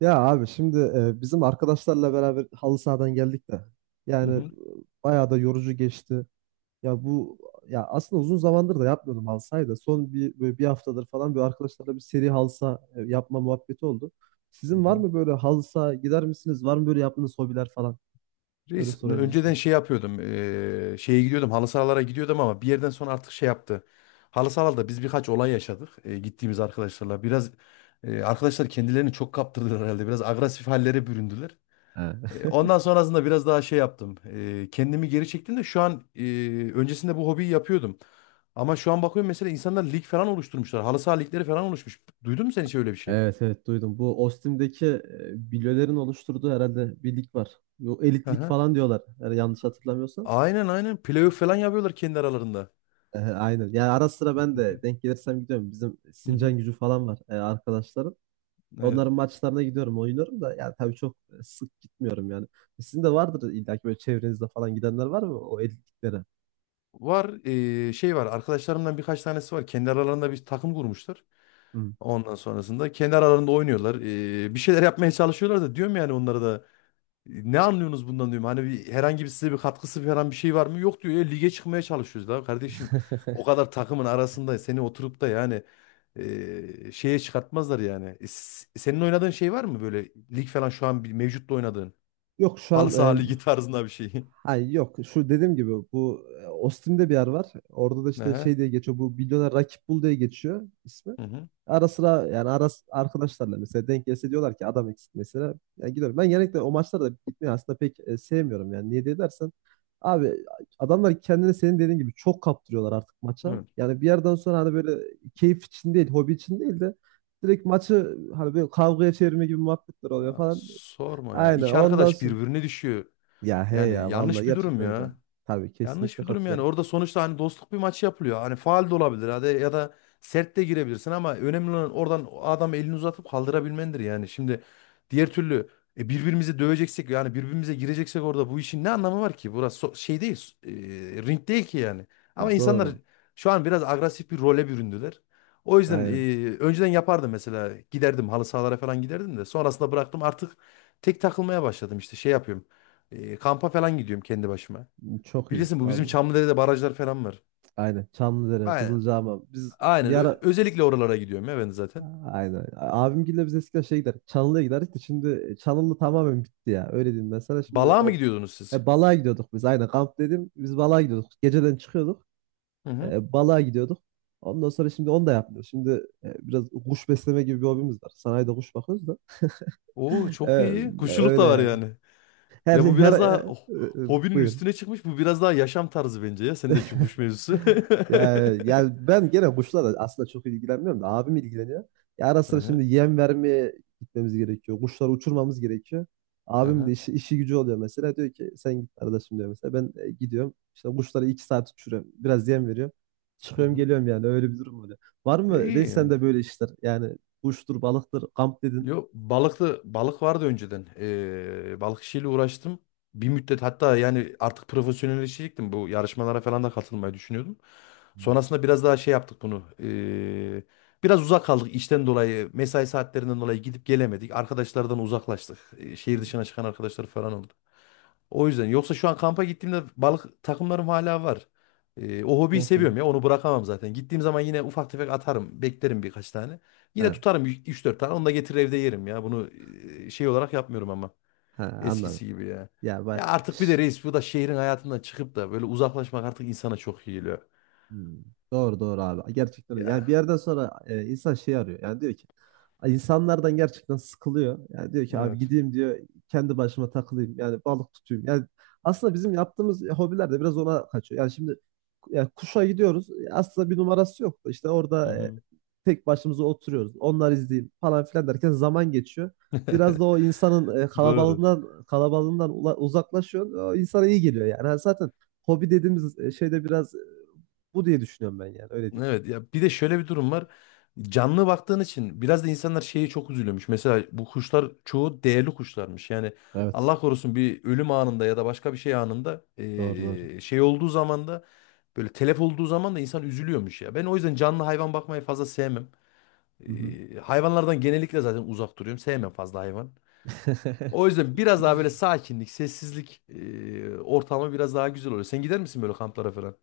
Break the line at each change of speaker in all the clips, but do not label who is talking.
Ya abi şimdi bizim arkadaşlarla beraber halı sahadan geldik de
Hı
yani
hı.
bayağı da yorucu geçti. Ya bu ya aslında uzun zamandır da yapmıyordum halı sahayı da son bir böyle bir haftadır falan böyle arkadaşlarla bir seri halı saha yapma muhabbeti oldu.
Hı
Sizin var
hı.
mı böyle halı saha gider misiniz? Var mı böyle yaptığınız hobiler falan? Öyle
Reis
sorayım
önceden
mesela.
şey yapıyordum. Şeye gidiyordum. Halı sahalara gidiyordum ama bir yerden sonra artık şey yaptı. Halı sahalarda biz birkaç olay yaşadık. Gittiğimiz arkadaşlarla biraz arkadaşlar kendilerini çok kaptırdılar herhalde. Biraz agresif hallere büründüler.
Ha.
Ondan sonrasında biraz daha şey yaptım. Kendimi geri çektim de şu an öncesinde bu hobiyi yapıyordum. Ama şu an bakıyorum mesela insanlar lig falan oluşturmuşlar. Halı saha ligleri falan oluşmuş. Duydun mu sen hiç öyle bir şey?
Evet, evet, duydum. Bu Ostim'deki bilyelerin oluşturduğu herhalde bir lig var. Bu
Hı
elitlik
hı.
falan diyorlar, eğer yanlış hatırlamıyorsam.
Aynen aynen. Playoff falan yapıyorlar kendi aralarında.
Aynen. Yani ara sıra ben de denk gelirsem gidiyorum. Bizim
Hı
Sincan
hı.
Gücü falan var, arkadaşların.
Evet.
Onların maçlarına gidiyorum, oynuyorum da, yani tabii çok sık gitmiyorum yani. Sizin de vardır illa ki, böyle çevrenizde falan gidenler var mı o etkinliklere?
Var şey var, arkadaşlarımdan birkaç tanesi var. Kendi aralarında bir takım kurmuşlar.
Hı.
Ondan sonrasında kendi aralarında oynuyorlar. Bir şeyler yapmaya çalışıyorlar da, diyorum yani onlara da: "E, ne anlıyorsunuz bundan, diyorum. Hani bir, herhangi bir size bir katkısı falan bir şey var mı? Yok, diyor, ya lige çıkmaya çalışıyoruz da kardeşim. O kadar takımın arasında seni oturup da yani şeye çıkartmazlar yani. E, senin oynadığın şey var mı, böyle lig falan şu an bir mevcutta oynadığın?
Yok şu
Halı
an
saha
e,
ligi tarzında bir şey.
Ha, yok, şu dediğim gibi bu Ostim'de bir yer var. Orada da işte
Aha,
şey diye geçiyor. Bu Milyoner Rakip Bul diye geçiyor ismi.
hı
Ara sıra yani arkadaşlarla mesela denk gelse diyorlar ki adam eksik mesela. Yani gidiyorum. Ben genellikle o maçlara da gitmeyi aslında pek sevmiyorum yani. Niye diye dersen abi, adamlar kendini senin dediğin gibi çok kaptırıyorlar artık maça.
hı.
Yani bir yerden sonra hani böyle keyif için değil, hobi için değil de direkt maçı hani böyle kavgaya çevirme gibi muhabbetler
Ya
oluyor falan.
sorma ya.
Aynen.
İki
Ondan
arkadaş
sonra
birbirine düşüyor.
ya he,
Yani
ya vallahi
yanlış bir durum
gerçekten öyle.
ya.
Tabii,
Yanlış
kesinlikle
bir durum yani.
katılıyorum.
Orada sonuçta hani dostluk bir maç yapılıyor. Hani faal de olabilir hadi, ya da sert de girebilirsin ama önemli olan oradan adam elini uzatıp kaldırabilmendir yani. Şimdi diğer türlü e, birbirimizi döveceksek yani birbirimize gireceksek orada bu işin ne anlamı var ki? Burası şey değil, e, ring değil ki yani. Ama
Ya,
insanlar
doğru.
şu an biraz agresif bir role büründüler. O yüzden
Aynen.
e, önceden yapardım mesela, giderdim halı sahalara falan, giderdim de sonrasında bıraktım artık, tek takılmaya başladım, işte şey yapıyorum. E, kampa falan gidiyorum kendi başıma.
Çok iyi,
Bilirsin, bu bizim
vallahi.
Çamlıdere'de barajlar falan var.
Aynen. Çamlıdere,
Aynen.
Kızılcahamam. Biz bir
Aynen.
ara,
Özellikle oralara gidiyorum ya ben zaten.
aynen. Abimgille biz eskiden şey giderdik, Çanlı'ya giderdik de şimdi Çanlı tamamen bitti ya. Öyle diyeyim ben sana. Şimdi
Balığa mı
o
gidiyordunuz siz?
balığa gidiyorduk biz. Aynen, kamp dedim. Biz balığa gidiyorduk, geceden çıkıyorduk.
Hı hı.
Balığa gidiyorduk. Ondan sonra şimdi onu da yapmıyoruz. Şimdi biraz kuş besleme gibi bir hobimiz var. Sanayide kuş bakıyoruz da.
Oo,
E,
çok iyi. Kuşçuluk
öyle
da var
yani.
yani.
Her
Ya
şey,
bu
her
biraz daha oh, hobinin
buyur.
üstüne çıkmış. Bu biraz daha yaşam tarzı bence ya. Sendeki kuş mevzusu.
Yani, yani ben gene kuşlarla aslında çok ilgilenmiyorum da abim ilgileniyor. Ya ara sıra
Aha
şimdi yem vermeye gitmemiz gerekiyor, kuşları uçurmamız gerekiyor. Abim de
aha.
işi, işi gücü oluyor mesela. Diyor ki sen git arkadaşım diyor mesela. Ben gidiyorum. İşte kuşları iki saat uçuruyorum, biraz yem veriyorum, çıkıyorum
Hı
geliyorum yani. Öyle bir durum oluyor. Var
hı. E,
mı
İyi
reis
yani.
sende böyle işler? Yani kuştur, balıktır, kamp dedin.
Yok, balıklı balık vardı önceden. Balık işiyle uğraştım. Bir müddet hatta, yani artık profesyonelleşecektim. Bu yarışmalara falan da katılmayı düşünüyordum.
Hı.
Sonrasında biraz daha şey yaptık bunu. Biraz uzak kaldık işten dolayı, mesai saatlerinden dolayı gidip gelemedik. Arkadaşlardan uzaklaştık. Şehir dışına çıkan arkadaşlar falan oldu. O yüzden, yoksa şu an kampa gittiğimde balık takımlarım hala var. O hobiyi
Yok ya.
seviyorum ya, onu bırakamam zaten. Gittiğim zaman yine ufak tefek atarım, beklerim birkaç tane.
He,
Yine tutarım üç dört tane, onu da getirir evde yerim ya. Bunu e, şey olarak yapmıyorum ama
he, anladım.
eskisi gibi ya.
Ya ben.
Ya artık bir de reis, bu da şehrin hayatından çıkıp da böyle uzaklaşmak artık insana çok iyi geliyor.
Hmm. Doğru, doğru abi. Gerçekten öyle. Yani bir
Ya
yerden sonra insan şey arıyor. Yani diyor ki, "Ay, insanlardan gerçekten sıkılıyor." Yani diyor ki, "Abi
evet.
gideyim," diyor, "kendi başıma takılayım. Yani balık tutayım." Yani aslında bizim yaptığımız hobiler de biraz ona kaçıyor. Yani şimdi yani kuşa gidiyoruz. Aslında bir numarası yok. İşte
Hı
orada
hı.
tek başımıza oturuyoruz. Onlar izleyeyim falan filan derken zaman geçiyor. Biraz da o insanın
Doğru.
kalabalığından kalabalığından uzaklaşıyor. O insana iyi geliyor yani. Yani zaten hobi dediğimiz şeyde biraz bu diye düşünüyorum ben yani, öyle değil.
Evet, ya bir de şöyle bir durum var. Canlı baktığın için biraz da insanlar şeyi çok üzülüyormuş. Mesela bu kuşlar çoğu değerli kuşlarmış. Yani
Evet.
Allah korusun bir ölüm anında ya da başka bir şey anında
Doğru, doğru.
şey olduğu zaman da, böyle telef olduğu zaman da insan üzülüyormuş ya. Ben o yüzden canlı hayvan bakmayı fazla sevmem.
Hı hı.
Hayvanlardan genellikle zaten uzak duruyorum. Sevmem fazla hayvan. O yüzden biraz daha böyle sakinlik, sessizlik ortamı biraz daha güzel oluyor. Sen gider misin böyle kamplara falan?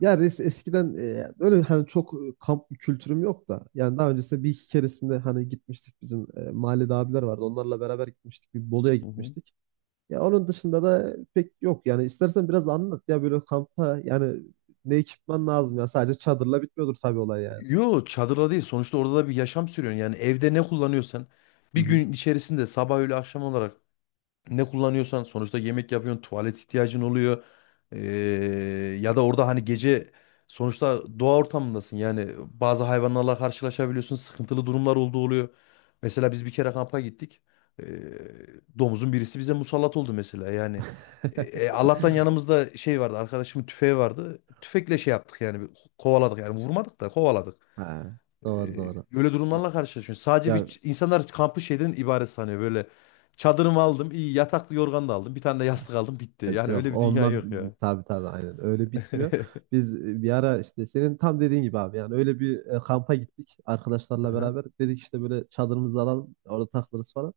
Ya res, eskiden böyle hani çok kamp kültürüm yok da, yani daha öncesinde bir iki keresinde hani gitmiştik, bizim mahallede abiler vardı, onlarla beraber gitmiştik, bir Bolu'ya gitmiştik. Ya onun dışında da pek yok yani. İstersen biraz anlat ya böyle kampa, yani ne ekipman lazım, ya sadece çadırla bitmiyordur tabii olay yani.
Yo, çadırda değil. Sonuçta orada da bir yaşam sürüyorsun. Yani evde ne kullanıyorsan
Hı
bir
hı.
gün içerisinde, sabah öğle akşam olarak ne kullanıyorsan, sonuçta yemek yapıyorsun, tuvalet ihtiyacın oluyor. Ee, ya da orada hani gece sonuçta doğa ortamındasın. Yani bazı hayvanlarla karşılaşabiliyorsun. Sıkıntılı durumlar olduğu oluyor. Mesela biz bir kere kampa gittik. Ee, domuzun birisi bize musallat oldu mesela. Yani e, e, Allah'tan yanımızda şey vardı. Arkadaşımın tüfeği vardı. Tüfekle şey yaptık yani, kovaladık yani, vurmadık da kovaladık.
Ha, doğru, doğru.
Böyle
Ya,
durumlarla karşılaşıyorsun. Sadece
ya,
bir insanlar kampı şeyden ibaret sanıyor. Böyle çadırımı aldım, iyi yataklı yorgan da aldım, bir tane de yastık aldım, bitti. Yani
Yok
öyle bir dünya
onunla,
yok ya.
tabii tabii aynen öyle bitmiyor. Biz bir ara işte senin tam dediğin gibi abi, yani öyle bir kampa gittik arkadaşlarla
Aha,
beraber. Dedik işte böyle çadırımızı alalım, orada takılırız falan.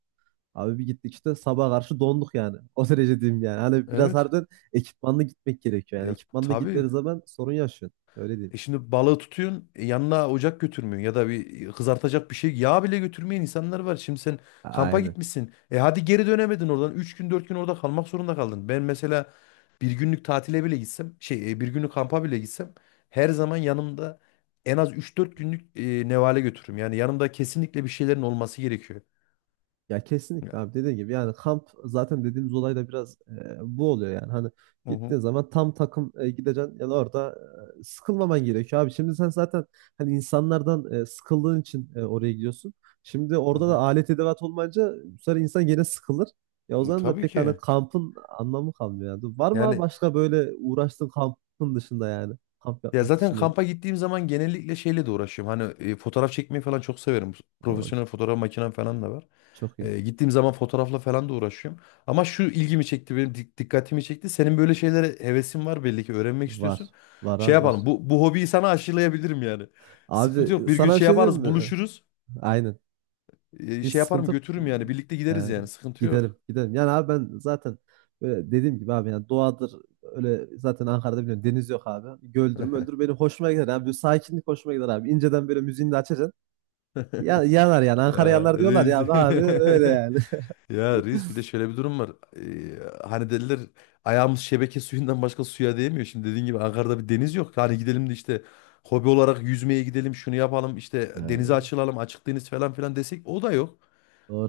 Abi bir gittik, işte sabaha karşı donduk yani. O derece diyeyim yani. Hani biraz
evet.
harbiden ekipmanla gitmek gerekiyor yani.
E,
Ekipmanla
tabii.
gitmediği zaman sorun yaşıyorsun. Öyle değil.
E şimdi balığı tutuyorsun, e, yanına ocak götürmüyorsun ya da bir e, kızartacak bir şey, yağ bile götürmeyen insanlar var. Şimdi sen kampa
Aynen.
gitmişsin. E hadi, geri dönemedin oradan. Üç gün 4 gün orada kalmak zorunda kaldın. Ben mesela bir günlük tatile bile gitsem, şey, e, bir günlük kampa bile gitsem her zaman yanımda en az üç dört günlük e, nevale götürürüm. Yani yanımda kesinlikle bir şeylerin olması gerekiyor.
Ya kesinlikle
Ya.
abi dediğin gibi, yani kamp zaten dediğimiz olay da biraz bu oluyor yani. Hani
Hı hı.
gittiğin zaman tam takım gideceksin yani, orada sıkılmaman gerekiyor abi. Şimdi sen zaten hani insanlardan sıkıldığın için oraya gidiyorsun, şimdi
Hı
orada da
hı.
alet edevat olmayınca bu sefer insan gene sıkılır ya, o
E,
zaman da
tabii
pek hani
ki.
kampın anlamı kalmıyor yani. Var mı abi
Yani
başka böyle uğraştığın kampın dışında yani, kamp
ya
yapmak
zaten
dışında?
kampa gittiğim zaman genellikle şeyle de uğraşıyorum. Hani e, fotoğraf çekmeyi falan çok severim.
O
Profesyonel fotoğraf makinem falan da var.
çok iyi.
E, gittiğim zaman fotoğrafla falan da uğraşıyorum. Ama şu ilgimi çekti, benim dikkatimi çekti. Senin böyle şeylere hevesin var, belli ki öğrenmek
Var,
istiyorsun.
var
Şey
abi, var.
yapalım, bu, bu hobiyi sana aşılayabilirim yani. Sıkıntı
Abi
yok, bir gün
sana bir
şey
şey diyeyim
yaparız,
mi?
buluşuruz.
Aynen.
E,
Hiç
şey yaparım,
sıkıntı yok.
götürürüm yani, birlikte gideriz
He,
yani, sıkıntı
gidelim
yok.
gidelim. Yani abi ben zaten böyle dediğim gibi abi, yani doğadır, öyle zaten. Ankara'da biliyorum deniz yok abi. Göldür öldür. Benim hoşuma gider abi. Böyle sakinlik hoşuma gider abi. İnceden böyle müziğini de açacaksın. Ya, yanar yani, Ankara
Ya
yanar diyorlar
reis.
ya abi, abi öyle yani.
Ya reis, bir de şöyle bir durum var. Hani dediler, ayağımız şebeke suyundan başka suya değmiyor. Şimdi dediğin gibi Ankara'da bir deniz yok. Hani gidelim de işte hobi olarak yüzmeye gidelim, şunu yapalım işte, denize
Ee,
açılalım, açık deniz falan filan desek, o da yok.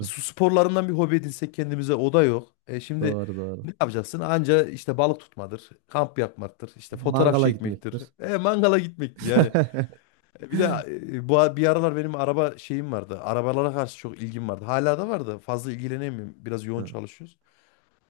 E, su sporlarından bir hobi edinsek kendimize, o da yok. E şimdi
doğru, doğru.
ne yapacaksın? Anca işte balık tutmadır, kamp yapmaktır, işte fotoğraf
Mangala
çekmektir,
gitmektir.
e, mangala gitmektir. Yani e, bir de e, bu bir aralar benim araba şeyim vardı. Arabalara karşı çok ilgim vardı. Hala da vardı. Fazla ilgilenemiyorum. Biraz yoğun
Ha,
çalışıyoruz.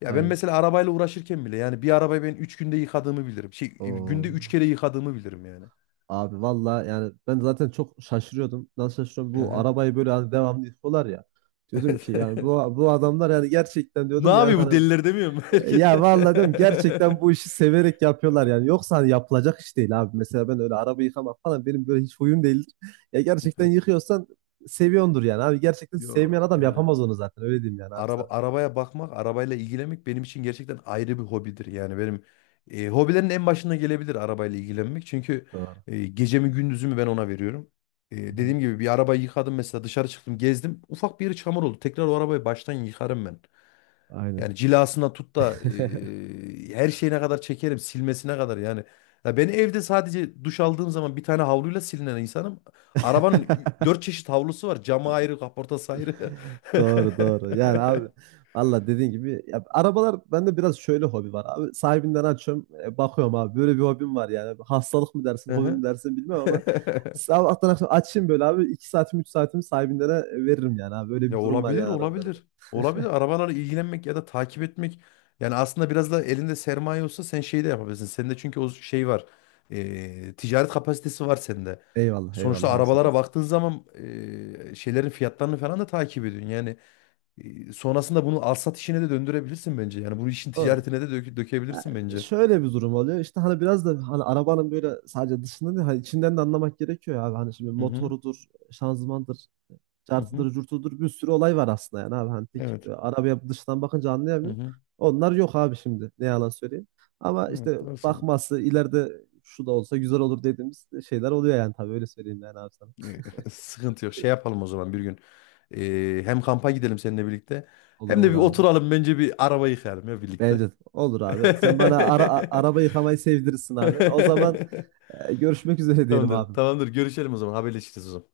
Ya ben
aynen.
mesela arabayla uğraşırken bile yani bir arabayı ben üç günde yıkadığımı bilirim. Şey, e,
Oo.
günde 3 kere yıkadığımı bilirim yani.
Abi valla yani ben zaten çok şaşırıyordum. Nasıl şaşırıyorum? Bu
Aha,
arabayı böyle hani devamlı yıkıyorlar ya. Diyordum
evet.
ki yani bu, bu adamlar yani gerçekten
Ne
diyordum yani
yapıyor bu
hani
deliler demiyor mu herkes?
ya valla diyorum gerçekten bu işi severek yapıyorlar yani. Yoksa hani yapılacak iş değil abi. Mesela ben öyle araba yıkamak falan benim böyle hiç huyum değildir. Ya gerçekten yıkıyorsan seviyordur yani abi. Gerçekten
Yo
sevmeyen adam
yani.
yapamaz onu zaten, öyle diyeyim yani abi
Araba,
sana.
arabaya bakmak, arabayla ilgilenmek benim için gerçekten ayrı bir hobidir. Yani benim e, hobilerin en başına gelebilir arabayla ilgilenmek. Çünkü
Doğru.
e, gecemi gündüzümü ben ona veriyorum. E,
Hı hı.
dediğim gibi bir arabayı yıkadım mesela, dışarı çıktım, gezdim. Ufak bir yeri çamur oldu. Tekrar o arabayı baştan yıkarım ben.
Aynen.
Yani cilasına tut da e, her şeyine kadar çekerim, silmesine kadar yani. Ya ben evde sadece duş aldığım zaman bir tane havluyla silinen insanım. Arabanın dört çeşit havlusu var. Camı ayrı, kaportası ayrı.
Doğru, doğru. Yani abi valla dediğin gibi ya, arabalar bende biraz şöyle hobi var abi. Sahibinden açıyorum, bakıyorum abi, böyle bir hobim var yani. Hastalık mı dersin, hobi
Aha.
mi dersin bilmem, ama sabahtan akşam açayım böyle abi, 2 saatimi 3 saatimi sahibinden veririm yani abi. Böyle
Ya
bir durum var
olabilir,
yani arabalarda.
olabilir. Olabilir. Arabalarla ilgilenmek ya da takip etmek. Yani aslında biraz da elinde sermaye olsa sen şey de yapabilirsin. Sende çünkü o şey var. Ticaret kapasitesi var sende.
Eyvallah,
Sonuçta
eyvallah abi, sağ
arabalara
olasın.
baktığın zaman şeylerin fiyatlarını falan da takip ediyorsun. Yani sonrasında bunu alsat işine de döndürebilirsin bence. Yani bu işin
Doğru.
ticaretine de
Ya,
dökebilirsin bence.
şöyle bir durum oluyor. İşte hani biraz da hani arabanın böyle sadece dışında değil, hani içinden de anlamak gerekiyor ya abi. Hani şimdi
Hı hı.
motorudur, şanzımandır,
Hı hı.
cartıdır, curtudur, bir sürü olay var aslında yani abi. Hani tek
Evet.
arabaya dıştan bakınca
Hı
anlayamıyorum.
hı.
Onlar yok abi şimdi. Ne yalan söyleyeyim. Ama işte
Evet, doğru söylüyorsun.
bakması ileride şu da olsa güzel olur dediğimiz şeyler oluyor yani, tabii öyle söyleyeyim yani abi sana.
Ee, sıkıntı yok. Şey yapalım o zaman bir gün. Hem kampa gidelim seninle birlikte.
Olur,
Hem de
olur
bir
abi.
oturalım bence, bir araba yıkayalım ya
Bence
birlikte.
de, olur abi. Sen bana araba yıkamayı sevdirirsin abi. O zaman görüşmek üzere diyelim
Tamamdır.
abi.
Tamamdır. Görüşelim o zaman. Haberleşiriz o zaman.